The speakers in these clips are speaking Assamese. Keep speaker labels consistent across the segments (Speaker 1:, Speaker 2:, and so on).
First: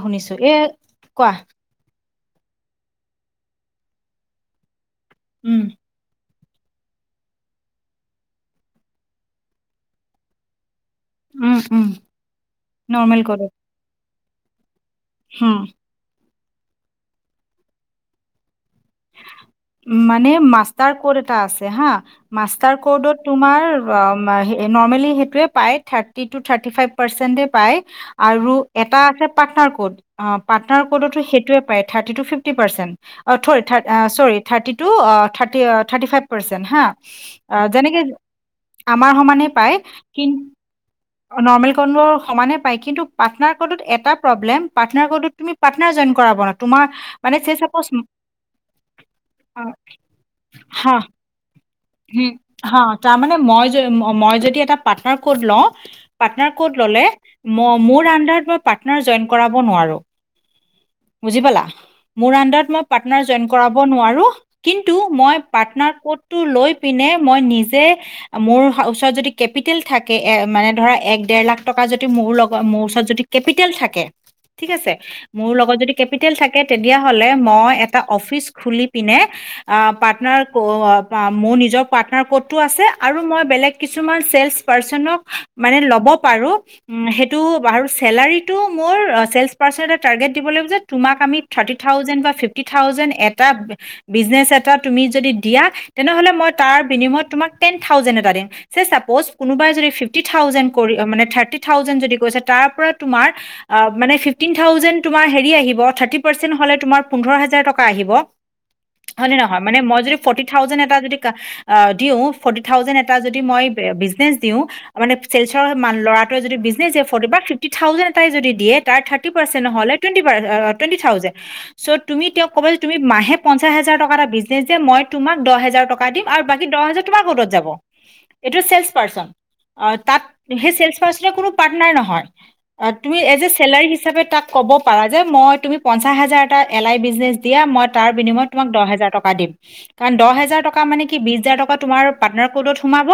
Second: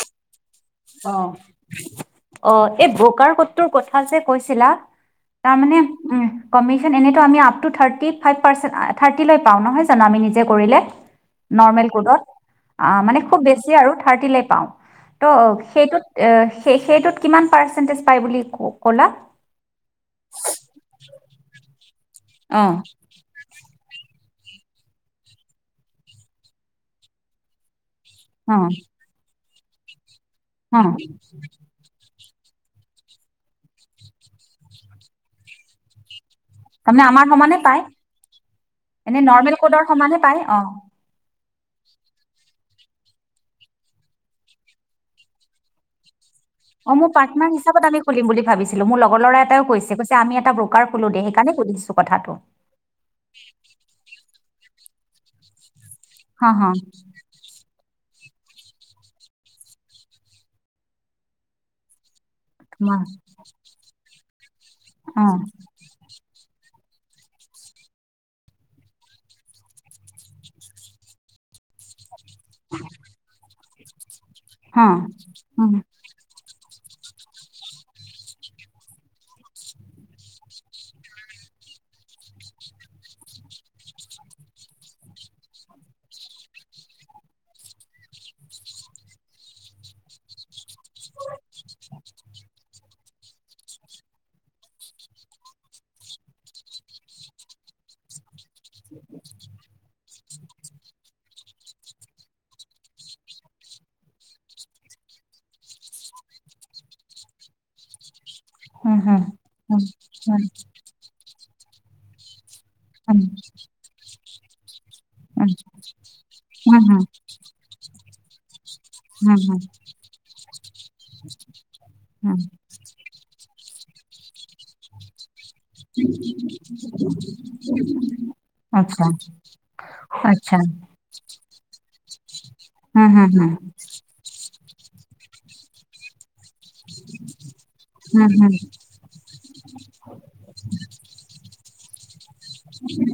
Speaker 1: শুনিছো এ
Speaker 2: অ!
Speaker 1: কোৱা
Speaker 2: অঁ। এই ব্ৰকাৰ কটটোৰ কথা যে কৈছিলা
Speaker 1: উম
Speaker 2: তাৰমানে, উম কমিশ্যন এনেইো আমি up to thirty five percent অহ্ থাৰ্টিলৈ পাওঁ নহয় জানো আমি নিজে কৰিলে,
Speaker 1: উম উম
Speaker 2: নৰ্মেল ক'ডত, আ মানে
Speaker 1: নৰ্মেল
Speaker 2: খুব
Speaker 1: কৰোঁ
Speaker 2: বেছি আৰু থাৰ্টিলে পাওঁ, ত'
Speaker 1: উম
Speaker 2: সেইটোত এ সেইটোত কিমান পাৰ্চেন্টেজ পাই বুলি কও
Speaker 1: মানে মাষ্টাৰ ক'ড এটা আছে হা,
Speaker 2: অ
Speaker 1: মাষ্টাৰ ক'ৰ্ডত তোমাৰ অব্ অ্ নৰ্মেলি সেইতুৱে পায়, থাৰ্টি টো থাৰ্টি ফাইভ পাৰ্চেন্টে পায় আৰু
Speaker 2: অ
Speaker 1: এটা আছে পাৰ্টনাৰ কোড, অ পাৰ্টনাৰ ক'ডতো সেইোৱে পায়, thirty to fifty percent অ ঠৰি থাৰ্ট চৰি থাৰ্টি টু অ থাৰ্টি থাৰ্টি ফাইভ পাৰ্চেণ্ট হা।
Speaker 2: তাৰমানে আমাৰ সমানে পায়
Speaker 1: যেনেকে আমাৰ
Speaker 2: এনে
Speaker 1: সমানে
Speaker 2: নৰ্মেল
Speaker 1: পায়
Speaker 2: কোডৰ সমানে
Speaker 1: কিন্
Speaker 2: পায় অ
Speaker 1: অ নৰ্মেল কনবৰ সমানে পায়, কিন্তু পাৰ্টনাৰ ক'ডত এটা প্ৰব্লেম, পাৰ্টনাৰ ক'ডত তুমি পাৰ্টনাৰ জইন কৰাব ন তোমাৰ
Speaker 2: অ মোৰ
Speaker 1: মানে
Speaker 2: পাৰ্টনাৰ
Speaker 1: চে
Speaker 2: হিচাপত
Speaker 1: চাপজ
Speaker 2: আমি খুলিম বুলি ভাবিছি লোঁ। মোৰ লগ ল'ৰা এটাইও কৈছে, কৈছে আমি এটা ব্ৰকাৰ খোলো দে সেইকাৰণে শুধিছো
Speaker 1: উম হাঁ। তাৰ মানে মই যে ম- মই যদি এটা পাৰ্টনাৰ ক'ড লওঁ-
Speaker 2: হা
Speaker 1: পাৰ্টনাৰ
Speaker 2: হা
Speaker 1: ক'ড ললে, ম- মোৰ আন্ডাৰত মই পাৰ্টনাৰ জইন কৰাব নোৱাৰো। বুজি পালা? মোৰ আন্ডাৰত মই
Speaker 2: তোমাৰ
Speaker 1: পাৰ্টনাৰ জইন কৰাব নোৱাৰো, কিন্তু
Speaker 2: অ
Speaker 1: মই পাৰ্টনাৰ ক'ডটো লৈ- পিনে মই নিজে মোৰ হ ওচৰত যদি কেপিটেল থাকে এ মানে ধৰা এক ডেৰ লাখ টকা য- দি মোৰ লগ মোৰ ওচৰত যদি কেপিটেল থাকে, ঠিক
Speaker 2: আচ্ছা,
Speaker 1: আছে? মোৰ লগত যদি কেপিটেল থাকে- তেতিয়া হ'লে মই এটা অফিচ খুলি পিনে আঁ পাৰ্টনাৰ ক অ মোৰ নিজ- জৰ পাৰ্টনাৰ ক'ডটো আছে আৰু মই বেলেগ কিছুমান ছেলচ পাৰ্চনক মানে ল'ব পাৰো উম সেইটো আৰু চেলাৰটো মোৰ ছেলচ পাৰ্চনে টাৰ্গেট দিব লাগিব যে তোমাক আমি থাৰ্টি থাউজেণ্ড বা ফিফটি থাউজেণ্ড এটা বিজনেছ এটা তুমি যদি দিয়া, তেনেহলে মই- তাৰ বিনিময়ত তোমাক টেন থাউজেণ্ড এটা দিম, যে চাপজ কোনোবাই যদি ফিফটি থাউজেণ্ড কৰি অ মানে থাৰ্টি থাউজেণ্ড যদি কৰিছে তাৰ পৰা তোমাৰ আ মানে ফিফটিন থাউজেণ্ড তোমাৰ হেৰি আহিব থাৰ্টি পাৰ্চেন্ট হ'লে তোমাৰ পোন্ধৰ হাজাৰ টকা আহিব। হয় নে নহয়? মানে মই যদি ফৰ্টি থাউজেণ্ড এটা যদি- আ দিও, ফৰ্টি থাউজেণ্ড এটা যদি মই বে বিজনেছ- দিওঁ মানে ছেলচৰ মান লৰাটোৱে যদি বিজনেছ দিয়ে ফৰ্টি বা ফিফটি থাউজেণ্ড- তাই যদি দিয়ে তাৰ থাৰ্টি পাৰ্চেন্ট হলে টোৱেণ্টী পাৰ, আ টোৱেণ্টী থাউজেণ্ড, চ, তুমি তেওঁক কবা যে তুমি মাহে- পঞ্চাশ হাজাৰ টকাটা বিজনেছ দিয়ে মই তোমাক- দহেজাৰ টকা- কা দিম আৰু বাকী দহ হাজাৰ তোমাৰ ক'ডত যাব, এইটো চেলছ পাৰ্চন, অ তাক,
Speaker 2: আচ্ছা।
Speaker 1: সেই চেলছ পাৰ্চনে কোনো পাৰ্টনাৰ নহ- হয়। অ
Speaker 2: হুম,
Speaker 1: তুমি
Speaker 2: হুম,
Speaker 1: এজ এ
Speaker 2: হুম।
Speaker 1: চেলাৰী হিচাপে তাক- ক'ব পাৰা যে মই তুমি পঞ্চাশ হাজাৰ- টা এলাই বিজনেছ দিয়ে, মই তাৰ
Speaker 2: হুম,
Speaker 1: বিনিময়ত
Speaker 2: হুম,
Speaker 1: তোমাক দহ হাজাৰ টকা দিম, কাৰণ দহ হাজাৰ টক- কা মানে কি বিশ হাজাৰ টকা- তোমাৰ- পাৰ্টনাৰ ক'ডত সোমাব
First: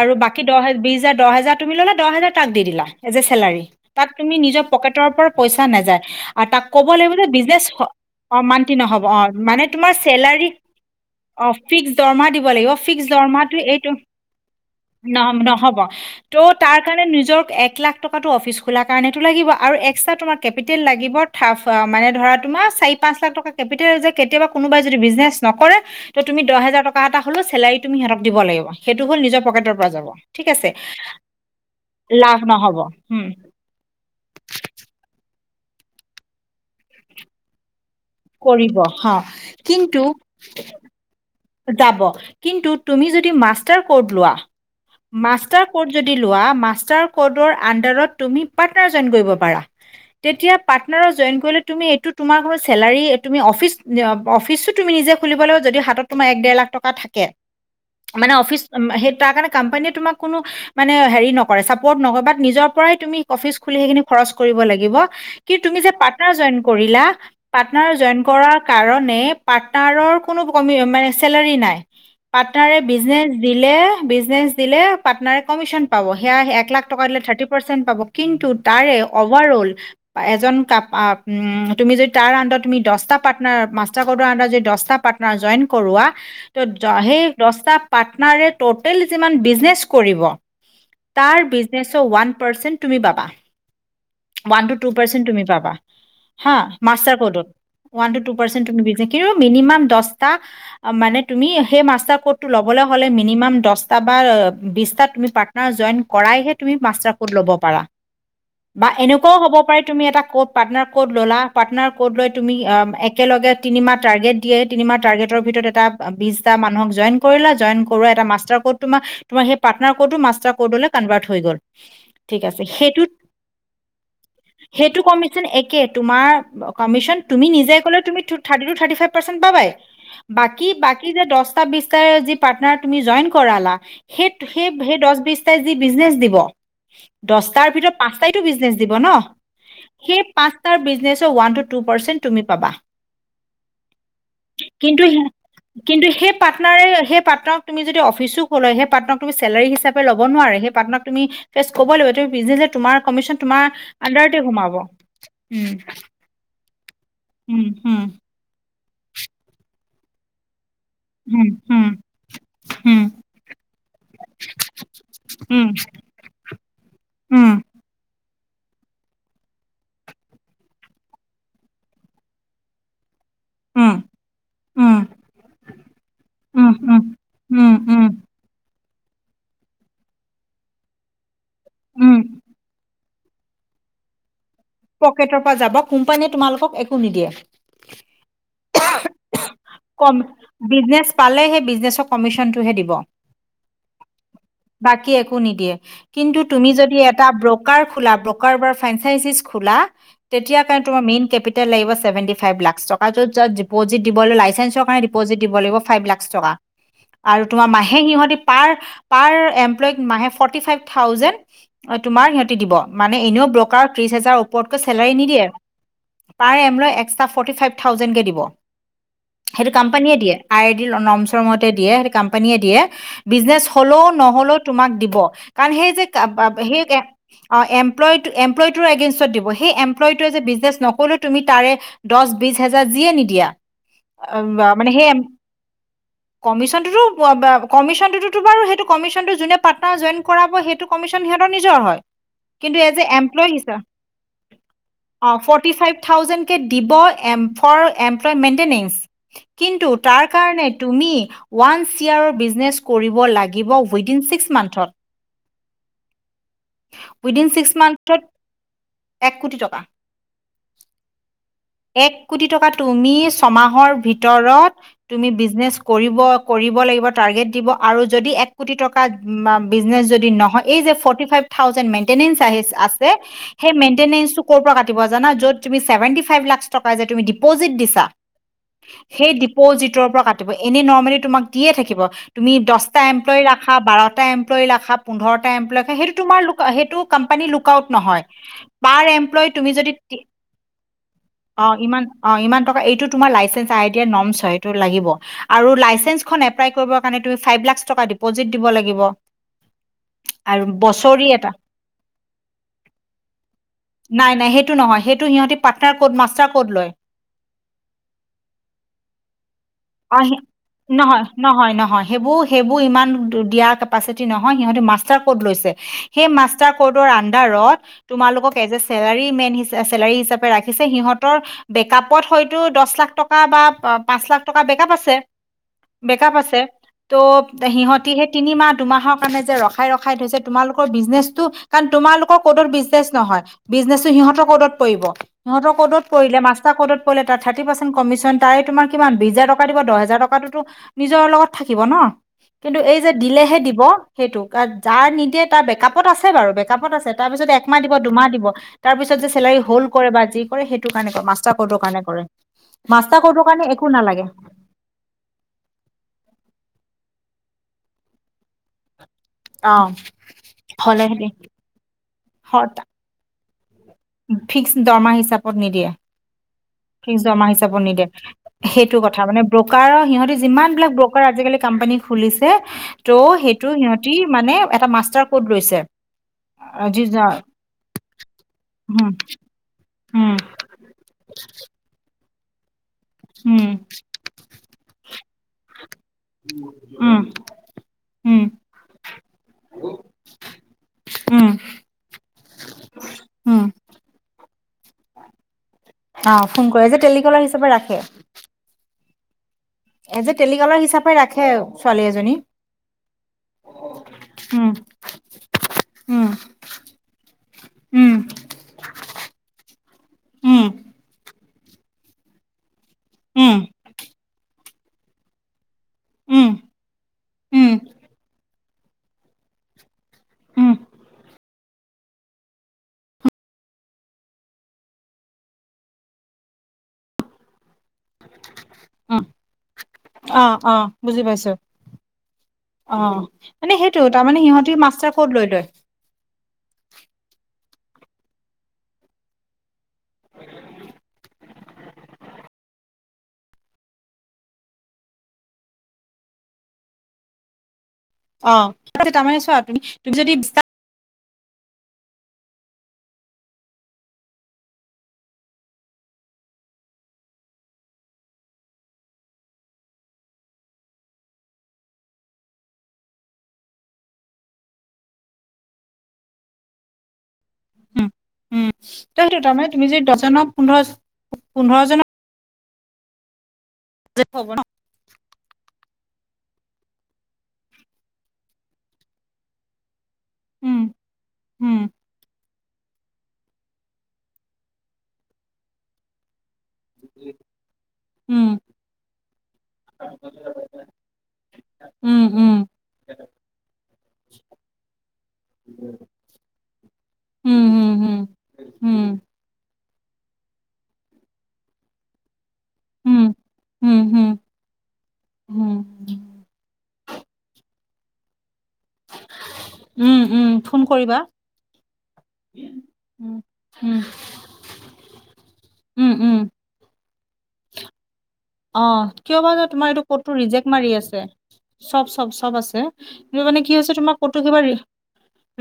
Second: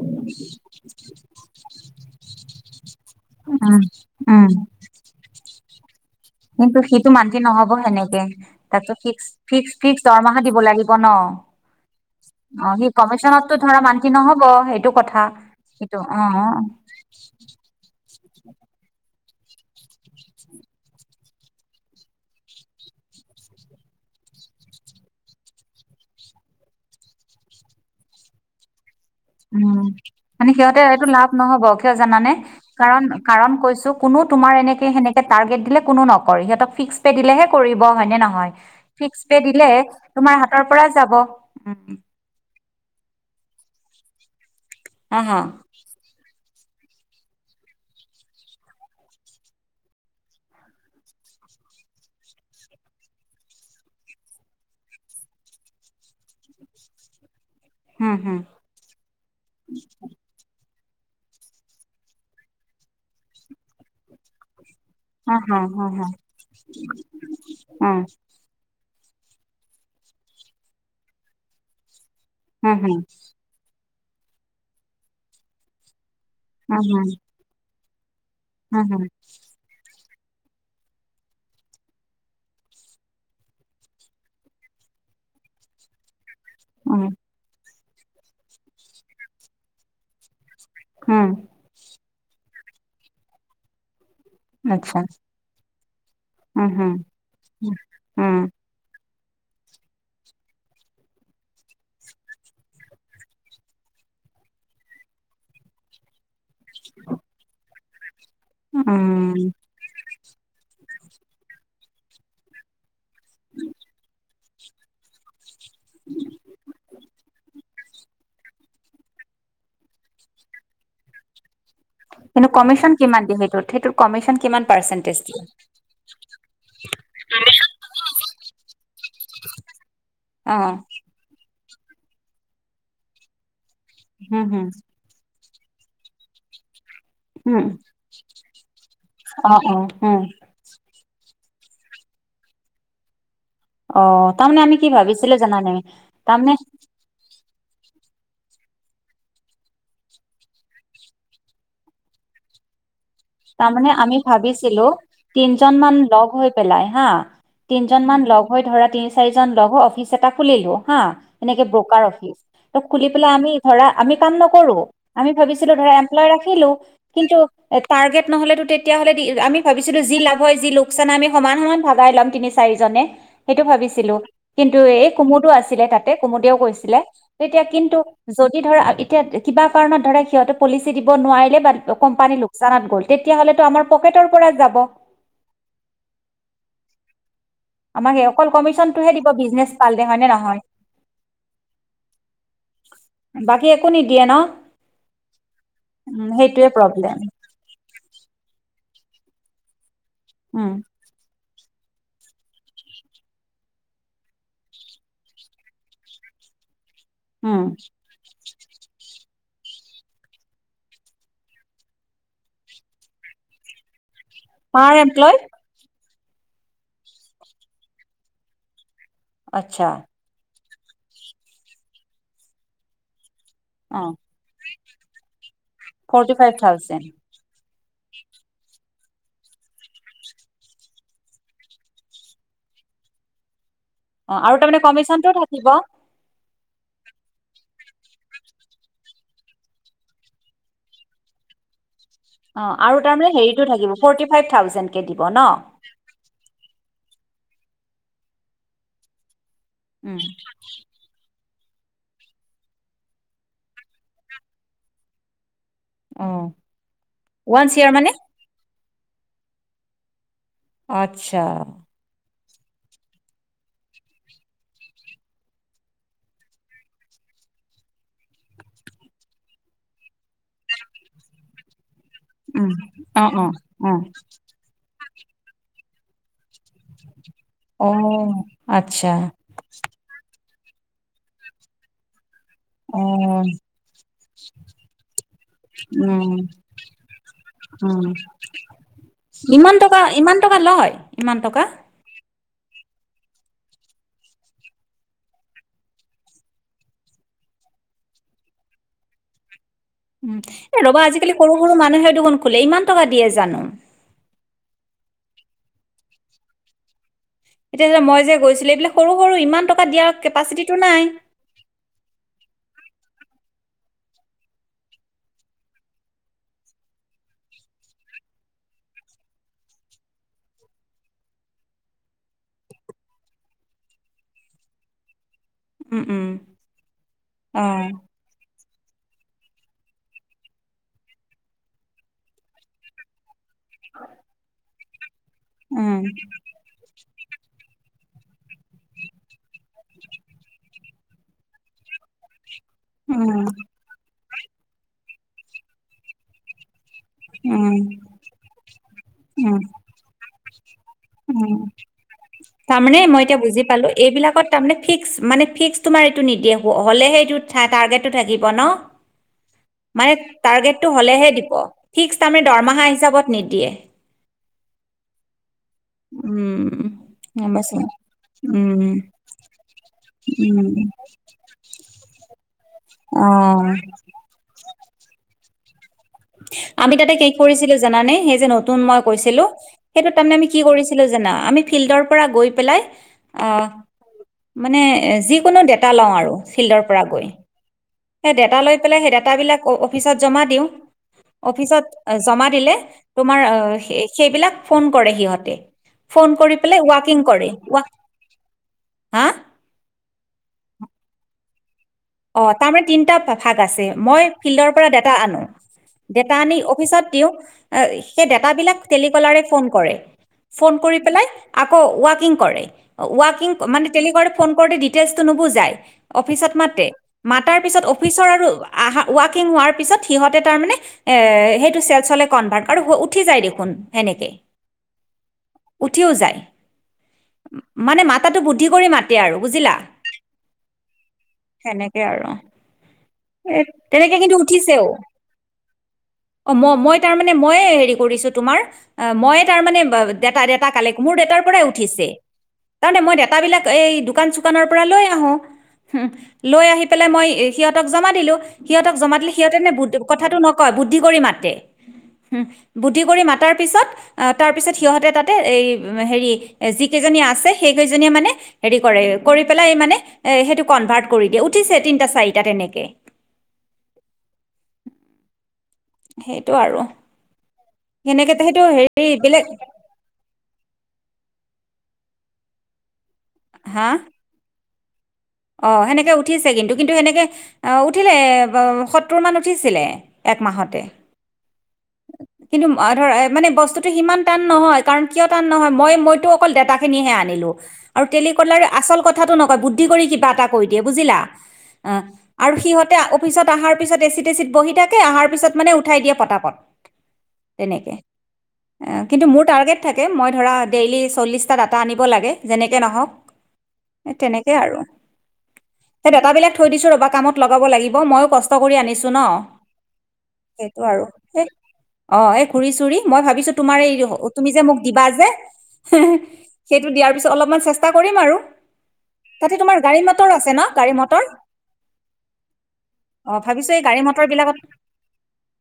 Speaker 1: আৰু বাকী দহ -বিশ হাজাৰ দহ হাজাৰ তুমি ললা, দহ হাজাৰ তাক দি দিলা, এজ এ চেলাৰী।
Speaker 2: উম,
Speaker 1: তাত তুমি
Speaker 2: উম।
Speaker 1: নিজৰ পকেটৰ পৰা পইচা নাযায়। আৰু তাক
Speaker 2: কিন্তু
Speaker 1: ক'ব
Speaker 2: সিতো
Speaker 1: লাগিব যে
Speaker 2: মান্তি
Speaker 1: বিজনেছ
Speaker 2: নহব সেনেকে,
Speaker 1: অ মান্থলি
Speaker 2: তাক ত'
Speaker 1: নহ'ব অ
Speaker 2: ফিক্স
Speaker 1: মানে
Speaker 2: ফিক্স
Speaker 1: তোমাৰ
Speaker 2: ফিক্স দৰমহা
Speaker 1: চেলাৰী
Speaker 2: দিব লাগিব ন
Speaker 1: অ ফিক্স দৰমহা দিব লাগিব,
Speaker 2: অ' সি
Speaker 1: ফিক্স
Speaker 2: কমিশনতটো
Speaker 1: দৰমহাটো
Speaker 2: ধৰা
Speaker 1: এইটো
Speaker 2: মান্তি নহ'ব সেইটো কথা।
Speaker 1: ন নহ'ব
Speaker 2: সেইটো
Speaker 1: ত'
Speaker 2: অ'।
Speaker 1: তাৰ কাৰণে নিজৰ এক লাখ টকাটো অফিচ খোলাৰ কাৰণে- টো লাগিব আৰু এক্সট্ৰা তোমাৰ কেপিটেল লাগিব, থাফ মানে তোমাৰ চাৰি-পাঁচ লাখ টকা কেপিটেল যে কেতিয়াবা কোনোবাই যদি বিজনেছ নকৰে- ত তুমি দহ হাজাৰ টকা এটা হ'লেও চেলাৰী তুমি সিহঁতক দিব লাগিব। সেইটো হ'ল নিজৰ পকেটৰ
Speaker 2: উম,
Speaker 1: পৰা যাব ঠিক
Speaker 2: মানে
Speaker 1: আছে
Speaker 2: সিহঁতে এইটো লাভ নহব কিয় জানানে,
Speaker 1: লাভ নহ'ব
Speaker 2: কাৰণ
Speaker 1: উম
Speaker 2: কাৰণ কৈছো কোনো তোমাৰ এনেকে সেনেকে টাৰ্গেট দিলে কোনো নকৰে সিহঁতক ফিক্স কে দিলেহে কৰিব। হয় ন নহয়,
Speaker 1: কৰিব হা
Speaker 2: ফিক্স পে দিলে
Speaker 1: কিন্তু
Speaker 2: তোমাৰ হাতৰ পৰা যাব। উম
Speaker 1: যাব, কি কিন্তু তুমি যদি মাষ্টাৰ কড লোৱা
Speaker 2: হা হা
Speaker 1: মাষ্টাৰ কড যদি লোৱা মাষ্টাৰ কডৰ আণ্ডাৰত তুমি পা জইন কৰিব পাৰা, তেতিয়া পাৰ্টনাৰত জইন কৰিলে তুমি এইটো তোমাৰ কোনো চেলাৰী এ তুমি অফিচ, যে অফিচো তুমি নিজে খুলিবলৈ যদি হাতত তোমাৰ এক ডেৰ লাখ টকা থাকে।
Speaker 2: হুম
Speaker 1: মানে
Speaker 2: হুম
Speaker 1: অফিচ, সেই তাৰ কাৰণে কোম্পানীয়ে তোমাক কোনো মানে হেৰি নকৰে ছাপৰ্ট নকৰে বাট নিজৰ পৰাই তুমি অফিচ খুলি সেইখিনি খৰচ কৰিব লাগে। গিব,
Speaker 2: হা
Speaker 1: কি
Speaker 2: হা
Speaker 1: তুমি
Speaker 2: হা
Speaker 1: যে
Speaker 2: হা
Speaker 1: পাৰ্টনাৰ জইন কৰিলা, পাৰ্টনাৰ
Speaker 2: উম
Speaker 1: জইন কৰাৰ কাৰণ মানে পাৰ্টনাৰৰ কোনো ভূমি মানে চেলাৰী নাই।
Speaker 2: হুম
Speaker 1: পাৰ্টনাৰে
Speaker 2: হুম
Speaker 1: বিজনেচ দিলে বিজনেছ দিলে পাৰ্টনাৰে কমিশন পাব। সেয়া এক
Speaker 2: উম
Speaker 1: লাখ টকা
Speaker 2: হুম
Speaker 1: দিলে থাৰ্তি পাৰ্ছেন্ট। পাব। কিন্তু
Speaker 2: হুম
Speaker 1: তাৰে
Speaker 2: হুম
Speaker 1: অভাৰঅল। এজন কাপ তুমি যদি তাৰ আণ্ডৰত তুমি দছটা পাৰ্টনাৰ মাষ্টাৰ কৰ্ডৰ আণ্ডৰত যদি দছটা পাৰ্টনাৰ জইন কৰোৱা। ত জ
Speaker 2: উম
Speaker 1: সেই দস্তা পাৰ্টনাৰে ট'টেল যিমান বিজনেচ কৰিব।
Speaker 2: হুম
Speaker 1: তাৰ বিজনেছ ওৱান পৰচেন্ট তুমি পাবা। ওৱান টো তো
Speaker 2: আচ্ছা
Speaker 1: পৰচেন্ট তুমি পাবা হা
Speaker 2: উম হুম
Speaker 1: মাষ্টাৰ কৰ্ডত
Speaker 2: উম
Speaker 1: ওৱান টো তো
Speaker 2: উম
Speaker 1: তুমি বিজ কিয় মিনিমাম দছটা। মানে তুমি সেই মাষ্টাৰ কৰ্ডটো লবলে হ'লে মিনিমাম দছটা বা বিছটা পাৰ্টনাৰ ‌জইন কৰাইহে তুমি মাষ্টাৰ কৰ্ড ল'ব পাৰা। বা এনেকুৱাও
Speaker 2: উম।
Speaker 1: হ'ব পাৰে তুমি এটা কৰ্ড পাৰ্টনাৰ কৰ্ড ল'লা পাৰ্টনাৰ কৰ্ড লৈ তুমি অ একেলগ তিমাহ টাৰ্গেট দিয়ে তিনিমাহ টাৰ্গেট ভিতৰততে। বিছটা মানুহক জইন কৰিলা জইন এটা মাষ্টাৰ কৰ্ড তোমাৰ সেই পাৰ্টনাৰ কৰ্ডো মাষ্টাৰ কৰ্ডলে কনভাৰট হৈ গ'ল। ঠিক
Speaker 2: কিন্তু
Speaker 1: আছে
Speaker 2: কমিশ্যন
Speaker 1: সেইটো
Speaker 2: কিমান দিয়ে সেইটোত সেইটোত কমিশ্যন কিমান
Speaker 1: সেইটো
Speaker 2: পাৰ্চেন্টেজ দিয়ে
Speaker 1: কমিশন একে তোমাৰ কমিশন তুমি নিজে ক'লে তুমি থাৰ্ট থাৰ্টী ফাইভ পাৰ্চেন্ট পাবাই।
Speaker 2: অ
Speaker 1: বাকী বাকি যে দছ যি পাৰ্টনাৰ তুমি জইন কৰালা সেই
Speaker 2: হুম হুম
Speaker 1: সেই সেই দছ বিশ যি বিজনেচ দিব
Speaker 2: উম
Speaker 1: দটাৰ ভিতৰত পাঁচটাইো বিজনেচ দিব ন
Speaker 2: অ অ
Speaker 1: সেই
Speaker 2: উম
Speaker 1: পাঁচটাৰ বিজনেচৰ উৱান তো পাৰ্চেন্ট তুমি পাবা।
Speaker 2: অ'- তাৰমানে আমি কি
Speaker 1: কিন্তু
Speaker 2: ভাবিছিলো জানানে
Speaker 1: কিন্তু, সেই
Speaker 2: তাৰমানে
Speaker 1: পাৰ্টনাৰে সেই পাৰ্টনাৰক তুমি যদি অফিচো ক'লে সেই পাৰ্টনাৰক তুমি চেলাৰি হিচাপ ল'ব নোৱাৰে সেই পাৰ্টনাৰক তুমি কব লাগিব তোমাৰ কমিশ্যন তোমাৰ
Speaker 2: তাৰমানে আমি
Speaker 1: আণ্ডাৰতে সোমাব
Speaker 2: ভাবিছিলো তিনজন মান লগ হৈ পেলাই হা তিনজন মান লগ হৈ ধৰাত তিনি চাৰিজন লগ হৈ অফিচ এটা খুলিলো। হা এনেকে ব্ৰকাৰ ৰাখি অফিচ খুলি পেলাই আমি ধৰা আমি কাম নকৰো আমি ভাবিছিলো ধৰা এমপ্লয় ৰাখিলো কিন্তু, টাৰ্গেট নহ'লেতো তেতিয়াহ'লে আমি ভাবিছিলো যি লাভ হয় যি লোকচান হয় আমি সমান সমান ভাই লম তিনি চাৰিজনে। সেইটো ভাবিছিলো কিন্তু এই কুমুদো আছিলে তাতে কুমুদেও কৈছিলে তেতিয়া কিন্তূ, যদি ধৰা এতিয়া কিবা কাৰণত ধৰা সিহঁতে পলিচি দিব নোৱাৰিলে। তাত কোম্পানী লোক, তাত গল' তেতিয়াহলেতো আমাৰ পকেটৰ
Speaker 1: পকেটৰ পৰা যাব কোম্পানীয়ে তোমালোকক একো নিদিয়ে,
Speaker 2: আমাক এই অকল কমিশনটোহে দিব বিজনেচ পালে
Speaker 1: কম
Speaker 2: হয় নে নহয়
Speaker 1: বিজনেছ পালেহে বিজনেছৰ কমিছনটোহে দিব
Speaker 2: বাকী একো নিদিয়ে ন
Speaker 1: বাকী একো নিদিয়ে
Speaker 2: উম
Speaker 1: কিন্তু
Speaker 2: সেইটোৱে
Speaker 1: তুমি যদি
Speaker 2: প্ৰব্লেম
Speaker 1: এটা ব্ৰকাৰ খোলা ব্ৰকাৰ পৰা ফাইঞ্চাইচিছ খোলা তেতিয়া
Speaker 2: উম
Speaker 1: কান তোমাৰ মেইন কেপিত তে লাগিব চেভেন্তি ফাইভ লাক্স টকা জ যত ডিপিট দিবলে লাইচেঞ্চৰ কাৰনে ডিপ'জিত দিব লাগিব ফাইভ লাক্স টকা আৰু
Speaker 2: উম
Speaker 1: তোমাৰ মাহেক সিহতি পাৰ পাৰ এমপ্লইক মাহে ফৰ্তি ফাইভ থাউজেণ্ড তোমাৰ সিহঁতি দিব মানে এনেও ব্ৰকাৰ ক্ৰিছ, তাৰ ওপৰতকৈ
Speaker 2: পাৰ
Speaker 1: চেলাৰী
Speaker 2: এমপ্লয়
Speaker 1: নিদিয়ে, প্ৰায় এম লৈ এক্সট্ৰা ফ'ৰ্টি ফাইভ থাউজেণ্ডকে দিব সেইটো
Speaker 2: আচ্ছা
Speaker 1: কম্পানীয়ে দিয়ে। আইৰ ডিৰ ন নমছৰ মতে দিয়ে সেই কম্পানীয়ে দিয়ে বিজনেছ হলৌ
Speaker 2: অ
Speaker 1: নহলৌ তোমাক দিব। কাৰণ সেই যে কা
Speaker 2: ফৰ্টি
Speaker 1: পা
Speaker 2: ফাইভ
Speaker 1: সেই কে
Speaker 2: থাউজেণ্ড
Speaker 1: অ' এম প্লইড টো এমপ্লইড টোৰ এগেইঞ্চতত দিব সেই এমপ্লইটোৱে যে বিজনেছ নকৰিলো তুমি তাৰে দচ বিছ হেজাৰ যিয়ে নিদিয়া
Speaker 2: অঁ আৰু তাৰমানে কমিশনটো থাকিব।
Speaker 1: কমিশ্যনটোতো প বা কমিশ্যনটোতো বাৰু সেইটো কমিশ্যনটো যোনে পাটনাৰ জইন কৰাব সেইটো কমিশ্যন সিহঁতৰ নিজৰ হয়।
Speaker 2: অ
Speaker 1: কিন্তু, এজ
Speaker 2: আৰু
Speaker 1: এ
Speaker 2: তাৰমানে
Speaker 1: এমপ্লয়
Speaker 2: হেৰিটো
Speaker 1: হিচাপে
Speaker 2: ফৰ্টি ফাইভ থাউজেণ্ড কে দিব ন।
Speaker 1: কে দিব, এম্ফৰ এমপ্লই মেন্তেনেইছ। কিন্তু,
Speaker 2: উম
Speaker 1: তাৰ কাৰণে তুমি ৱানছ য়েৰৰ বিজনেছ কৰিব লাগিব, উইডিন ছিক্স মান্থত।
Speaker 2: অঁ
Speaker 1: উইডিন ছিক্স মান্থত এক কোটি টকা।
Speaker 2: আত্ছা।
Speaker 1: এক কোটি টকা তুমি ছমাহৰ ভিতৰত তুমি বিজনেচ কৰিব-কৰিব লাগিব টাৰ্গেট দিব, আৰু যদি এক কোটি টকাৰ বা বিজনেছ যদি নহয় এই যে forty five thousand maintenance আহিছ
Speaker 2: উম
Speaker 1: আছে
Speaker 2: অ অ
Speaker 1: সেই
Speaker 2: অ
Speaker 1: মেইন্তেনেনছ টো ক'ৰ পৰা কাটিব জানা য'ত তুমি চেভেন্তি ফাইভ লাখ টকা যে তুমি ডিপজিট
Speaker 2: অ
Speaker 1: দিচা,
Speaker 2: আচ্ছা
Speaker 1: সেই ডিপজিটৰ পৰা কাত এনে নৰ্মেলি তোমাক দিয়ে থাকিব। তুমি দহটা এমপ্লয়ী
Speaker 2: অ
Speaker 1: ৰাখা বাৰটা এমপ্লয়ী ৰাখা পোন্ধৰটা এমপ্লয় ৰাখা সেইটো তোমাৰ
Speaker 2: উম,
Speaker 1: সেইটো কোম্পানীৰ লুক আউট
Speaker 2: উম,
Speaker 1: নহয় পাৰ এমপ্লয়ী তুমি
Speaker 2: ইমান
Speaker 1: যদি
Speaker 2: টকা ইমান টকা লয় ইমান টকা?
Speaker 1: অঁ ইমান অঁ ইমান টকা এইটো তোমাৰ লাইচেন্স আই এতিয়া নমছ হয় এইটো লাগিব আৰু লাইচেন্স খন এপলাই কৰিব কাৰণে তুমি ফাইভ লাখচ টকা তুমি ডিপজিত দিব লাগিব।
Speaker 2: উম,
Speaker 1: আৰু
Speaker 2: ৰ'বা
Speaker 1: বছৰি
Speaker 2: আজিকালি
Speaker 1: এটা
Speaker 2: সৰু -সৰু মানুহে দেখোন খোলে, ইমান টকা দিয়ে জানো।
Speaker 1: নাই নাই সেইটো নহয় সেইটো সিহঁতি পাৰ্নাৰ ক'ত মাষ্টাৰ ক'দ লয়
Speaker 2: এতিয়া যে মই যে গৈছিলো এইবিলাক সৰু- সৰু ইমান টকা
Speaker 1: অ
Speaker 2: দিয়াৰ
Speaker 1: সি
Speaker 2: কেপাচিটিটো নাই।
Speaker 1: নহয় নহয় নহয় সেইবোৰ সেইবোৰ ইমান দিয়া কেপাচিটি নহয় সিহঁতে মাষ্টাৰ কৰ্ড লৈছে, সেই মাষ্টাৰ কৰ্ডৰ আন্দাৰত তোমালোকক as a salary man salary হিচাপে ৰাখিছে সিহঁত ৰ বেকাপত হয়তো দছ লাখ টকা বা পাঁচ লাখ টকা বেকাপ আছে।
Speaker 2: উম,
Speaker 1: বেক
Speaker 2: উম,
Speaker 1: আপ আছে, ত'
Speaker 2: অ',
Speaker 1: সিহতি সেই তিনিমাহ দুমাহৰ কাৰণে যে ৰখাই-ৰখাই থৈছে, তোমালোকৰ বিজনেচটো কাৰণ তোমালোকৰ ক'ডত বিজনেচ নহয়। বিজনেছটো সিহঁতৰ ক'ডত পৰিব। সিহঁতৰ ক'ড
Speaker 2: উম,
Speaker 1: কৰিলে মাষ্টাৰ ক'ডত ক'লে তাৰ থাৰটি পাৰ্চেন কমিশন তাৰে তোমাৰ কিমান বিচ হাজাৰ টকা দিব দহ হাজাৰ টকাতোটো নিজৰ লগত থাকিব ন কিন্তু এই যে
Speaker 2: উম,
Speaker 1: দিলেহে দিব। সেইটো কাৰ যাৰ নিদিয়ে তাৰ বেকআপত আছে বাৰু বেকআপত আছে, তাৰ পিছত
Speaker 2: উম,
Speaker 1: একমাহ দিব দুমাহ দিব তাৰ পিছত যে চেলাৰী
Speaker 2: উম,
Speaker 1: হল্ কৰে বা যি, কৰে সেই কাৰণে ক মাষ্টাৰ
Speaker 2: উম।
Speaker 1: ক'ডৰ কাৰণে কৰে,
Speaker 2: তাৰমানে
Speaker 1: মাষ্টাৰ
Speaker 2: মই এতিয়া
Speaker 1: ক'ডৰ
Speaker 2: বুজি
Speaker 1: কাৰণে একো
Speaker 2: পালো
Speaker 1: নালাগে
Speaker 2: এইবিলাকত তাৰমানে ফিক্স মানে ফিক্স তোমাৰ এইটো নিদিয়ে হলে। হলে এইটো টাৰৰ্গেতটো থাকিব নহ,
Speaker 1: অ
Speaker 2: মানে টাৰগেটটো হলেহে
Speaker 1: হ'লে
Speaker 2: দিব ফিক্স তামানে দৰমহা হিচাপত নিদ দিয়ে।
Speaker 1: ফিক্স দৰমহা হিচাপত নিদিয়ে।
Speaker 2: উম,
Speaker 1: হা
Speaker 2: গম পাইছো
Speaker 1: হিচাপত নিদিয়ে
Speaker 2: উম।
Speaker 1: সেইটো কথা মানে ব্ৰকাৰৰ সিহঁতে
Speaker 2: উম
Speaker 1: যিমান বিলাক ব্ৰকাৰ আজিকালি কোম্পানী খুলিছে। ত'
Speaker 2: অ
Speaker 1: সেইটো সিহঁতি মানে এটা মাষ্টাৰ, ফুট ৰৈছে।
Speaker 2: আমি তাতে কি কৰিছিলো জানানে, সেই যে নতুন মই গৈছিলোঁ, সেইটো তাতে
Speaker 1: উম,
Speaker 2: আমি কি কৰিছিলো জানা, আমি ফিল্ডৰ পৰা গৈ পেলাই
Speaker 1: উম,
Speaker 2: অঁ
Speaker 1: উম,
Speaker 2: মানে যি কোনো এটা লওঁ আৰু ফিল্ডৰ পৰা
Speaker 1: উম,
Speaker 2: গৈ। সেই
Speaker 1: উম,
Speaker 2: ডাটা লৈ পেলাই সেই ডেতাবিলাক অফিচত জমা দিওঁ,
Speaker 1: উম,
Speaker 2: অফিচত জমা দিলে তোমাৰ
Speaker 1: উম,
Speaker 2: সেইবিলাক ফোন কৰে সিহঁতে, ফোন
Speaker 1: অ'
Speaker 2: কৰি পেলাই
Speaker 1: কৰে যে
Speaker 2: ৱাকিং
Speaker 1: টেলিকলাৰ
Speaker 2: কৰে।
Speaker 1: হিচাপে
Speaker 2: ৱা
Speaker 1: ৰাখে।
Speaker 2: হা?
Speaker 1: এজ এ টেলিকলাৰ হিচাপে ৰাখে আৰু।
Speaker 2: অ' তাৰমানে তিনিটা ভাগ আছে মই
Speaker 1: উম,
Speaker 2: ফিল্ডৰ পৰা ডাটা আনো,
Speaker 1: উম,
Speaker 2: ডাটা আনি অফিচত দিওঁ
Speaker 1: উম,
Speaker 2: সেই ডেতাবিলাক টেলিকলাৰে ফোন কৰে,
Speaker 1: উম,
Speaker 2: ফোন কৰি পেলাই আকৌ ৱাকিং কৰে। ৱাকিং
Speaker 1: উম,
Speaker 2: মানে টেলিকলাৰটো ফোন কৰোঁতে দি কেচটো নুবুজায়।
Speaker 1: উম,
Speaker 2: অফিচত মাতে। মাতাৰ
Speaker 1: উম,
Speaker 2: পিছত অফিচৰ আৰু ৱাকিং হোৱাৰ পিছত সিহঁতে তাৰ মানে
Speaker 1: উম,
Speaker 2: এ সেইটো ছেলচলে কনভাৰ্ট আৰু উঠি যায় দেখোন তেনেকে, উঠিও যায়। মানে মাতাটো বুদ্ধি কৰি মাতে
Speaker 1: উম,
Speaker 2: আৰু বুজিলা।
Speaker 1: অ', অ' বুজি পাইছো।
Speaker 2: তেনেকে আৰু,
Speaker 1: অ' মানে সেইটো
Speaker 2: তেনেকে কিন্তু
Speaker 1: তাৰমানে সিহঁতি
Speaker 2: উঠিছেও।
Speaker 1: মাষ্টাৰ ক'ড লৈ লয়।
Speaker 2: অঁ ম মই তাৰমানে ম ময়ে হেৰি কৰিছো তোমাৰ, মই তাৰ মানে ডাটা ডাটা কালেক্ট, মোৰ দেটাৰ পৰাই উঠিছে তাৰমানে মই দেটাবিলাক এই দোকান চোকানৰ পৰা লৈ আহো। লৈ আহি পেলাই মই সিহঁ সিহঁতক জমা দিলো,
Speaker 1: অ
Speaker 2: সিহঁতক জমা দিলে
Speaker 1: তাৰমানে
Speaker 2: সিহঁতে
Speaker 1: চোৱা তুমি তুমি যদি
Speaker 2: কথাটো
Speaker 1: বিশটা
Speaker 2: নকয়, বুদ্ধি কৰি মাত বুদ্ধি কৰি মাতাৰ পিছত তাৰ পিছত সিহতে তাতে এই হেৰি যি কেইজনী আছে সেই কেইজনীয়ে মানে হেৰি কৰে, কৰি পেলাই মানে সেইটো কন্ভাৰ্ত কৰি দিয়ে, উঠিছে তিনটা চাৰিটা তেনেকে। সেইটো আৰু।
Speaker 1: উম,
Speaker 2: সেনেকৈ সেইটো
Speaker 1: ত'
Speaker 2: হেৰি
Speaker 1: সেইটো
Speaker 2: বেলেগ
Speaker 1: তাৰমানে তুমি যদি দহজনক পোন্ধৰ পোন্ধৰ জনৰ
Speaker 2: হা
Speaker 1: [unintelligible]
Speaker 2: অঁ সেনেকে উঠিছে কিন্তু, কিন্তু সেনেকে উঠিলে সত্তৰ মান উঠিছিলে। একমাহতে।
Speaker 1: হম
Speaker 2: কিন্তু ধৰা মানে বস্তুটো সিমান টান নহয়, কাৰণ কিয় টান নহয় মই মইতো অকল দাটা খিনিহে আনিলো, আৰু
Speaker 1: উম
Speaker 2: টেলিকলাৰ আচল কথাটো নকয় বুদ্ধি কৰি কিবা এটা কৈ দিয়ে বুজিলা
Speaker 1: উম
Speaker 2: আৰু
Speaker 1: উম
Speaker 2: সিহঁতে অফিচত অহাৰ পিছত এচি তেচিত বহি থাকে অহাৰ পিছত মানে উঠাই দিয়ে পতাপত।
Speaker 1: উম উম
Speaker 2: তেনেকে,
Speaker 1: উম
Speaker 2: আ
Speaker 1: উম
Speaker 2: কিন্তু মোৰ টাৰ্গেট থাকে মই ধৰা ডেইলি চল্লিছটা ডাটা আনিব লাগে। যেনেকে নহওক
Speaker 1: উম উম উম
Speaker 2: তেনেকে আৰু
Speaker 1: উম উম
Speaker 2: সেই ডাটা বিলাক থৈ দিছো ৰবা। কামত লগাব লাগিব মইয়ো কষ্ট কষ্ট কৰি আনিছো ন
Speaker 1: উম উম
Speaker 2: সেইটো
Speaker 1: ফোন
Speaker 2: আৰু
Speaker 1: কৰিবা
Speaker 2: সেই অ' এই ঘূৰি চুৰি মই
Speaker 1: উম
Speaker 2: ভাবিছো তোমাৰ এই
Speaker 1: উম
Speaker 2: তুমি যে মোক দিবা যে হে
Speaker 1: উম
Speaker 2: হৈ
Speaker 1: উম
Speaker 2: সেইটো তাৰ পিছত অলপমান চেষ্টা কৰিম আৰু
Speaker 1: অ' কিয় বা
Speaker 2: তাতে
Speaker 1: তোমাৰ
Speaker 2: গাড়ী
Speaker 1: এইটো
Speaker 2: মটৰ
Speaker 1: কোডটো
Speaker 2: আছে ন
Speaker 1: ৰিজেক্ট মাৰি
Speaker 2: গাড়ী
Speaker 1: আছে।
Speaker 2: মটৰ
Speaker 1: চব-চব-চব আছে
Speaker 2: অ
Speaker 1: কিন্তু মানে
Speaker 2: ভাবিছো
Speaker 1: কি
Speaker 2: এই
Speaker 1: হৈছে
Speaker 2: গাড়ী
Speaker 1: তোমাৰ
Speaker 2: মটৰ
Speaker 1: কোডটো
Speaker 2: বিলাকত
Speaker 1: কিবা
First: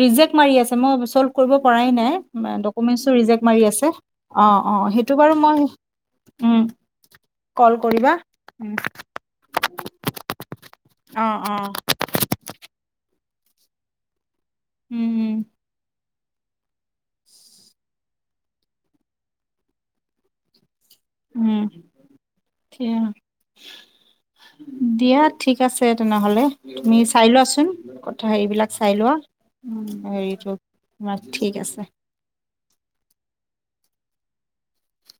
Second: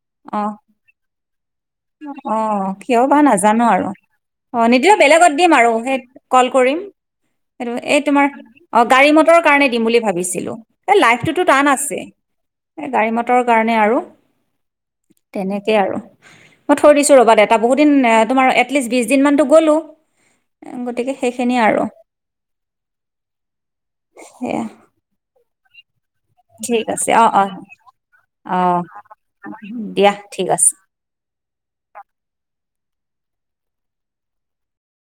Speaker 1: ৰিজেক্ট
Speaker 2: অ
Speaker 1: মাৰি আছে। মই ছ'লৰ্ভ কৰিব পৰাই নাই
Speaker 2: অ কিয়
Speaker 1: ডকুমেণ্টছো
Speaker 2: বা
Speaker 1: ৰিজেক্ট মাৰি
Speaker 2: নাজানো
Speaker 1: আছে
Speaker 2: আৰু
Speaker 1: অ', -অ'
Speaker 2: নিদিলেও
Speaker 1: সেইটো
Speaker 2: বেলেগত
Speaker 1: বাৰু
Speaker 2: দিম
Speaker 1: মই
Speaker 2: আৰু সেই কল কৰিম
Speaker 1: কল
Speaker 2: এই
Speaker 1: কৰিবা।
Speaker 2: তোমাৰ
Speaker 1: উম।
Speaker 2: অ' গাড়ী, মটৰৰ কাৰণে দিম বুলি ভাবিছিলো। এই
Speaker 1: অ',
Speaker 2: লাইফটোতো
Speaker 1: অ',
Speaker 2: টান আছে গাড়ী মট কাৰণে আৰু
Speaker 1: উম-উম।
Speaker 2: তেনেকেই আৰু মই থৈ দিছো ৰ'বা দে এটা বহুত দিন তোমাৰ এটলিষ্ট বিশ দিন মানতো গ'লো। এ, গতিকে সেইখিনি
Speaker 1: উম
Speaker 2: আৰু সেয়া
Speaker 1: দিয়া ঠিক [unintelligible] তেনেহ'লে
Speaker 2: ঠিক
Speaker 1: তুমি
Speaker 2: আছে
Speaker 1: চাই
Speaker 2: অ' অ'
Speaker 1: লোৱাচোন কথা হেৰিবিলাক
Speaker 2: অ'
Speaker 1: চাই লোৱা
Speaker 2: দিয়া ঠিক
Speaker 1: হেৰিটো
Speaker 2: আছে
Speaker 1: তোমাৰ ঠিক আছে।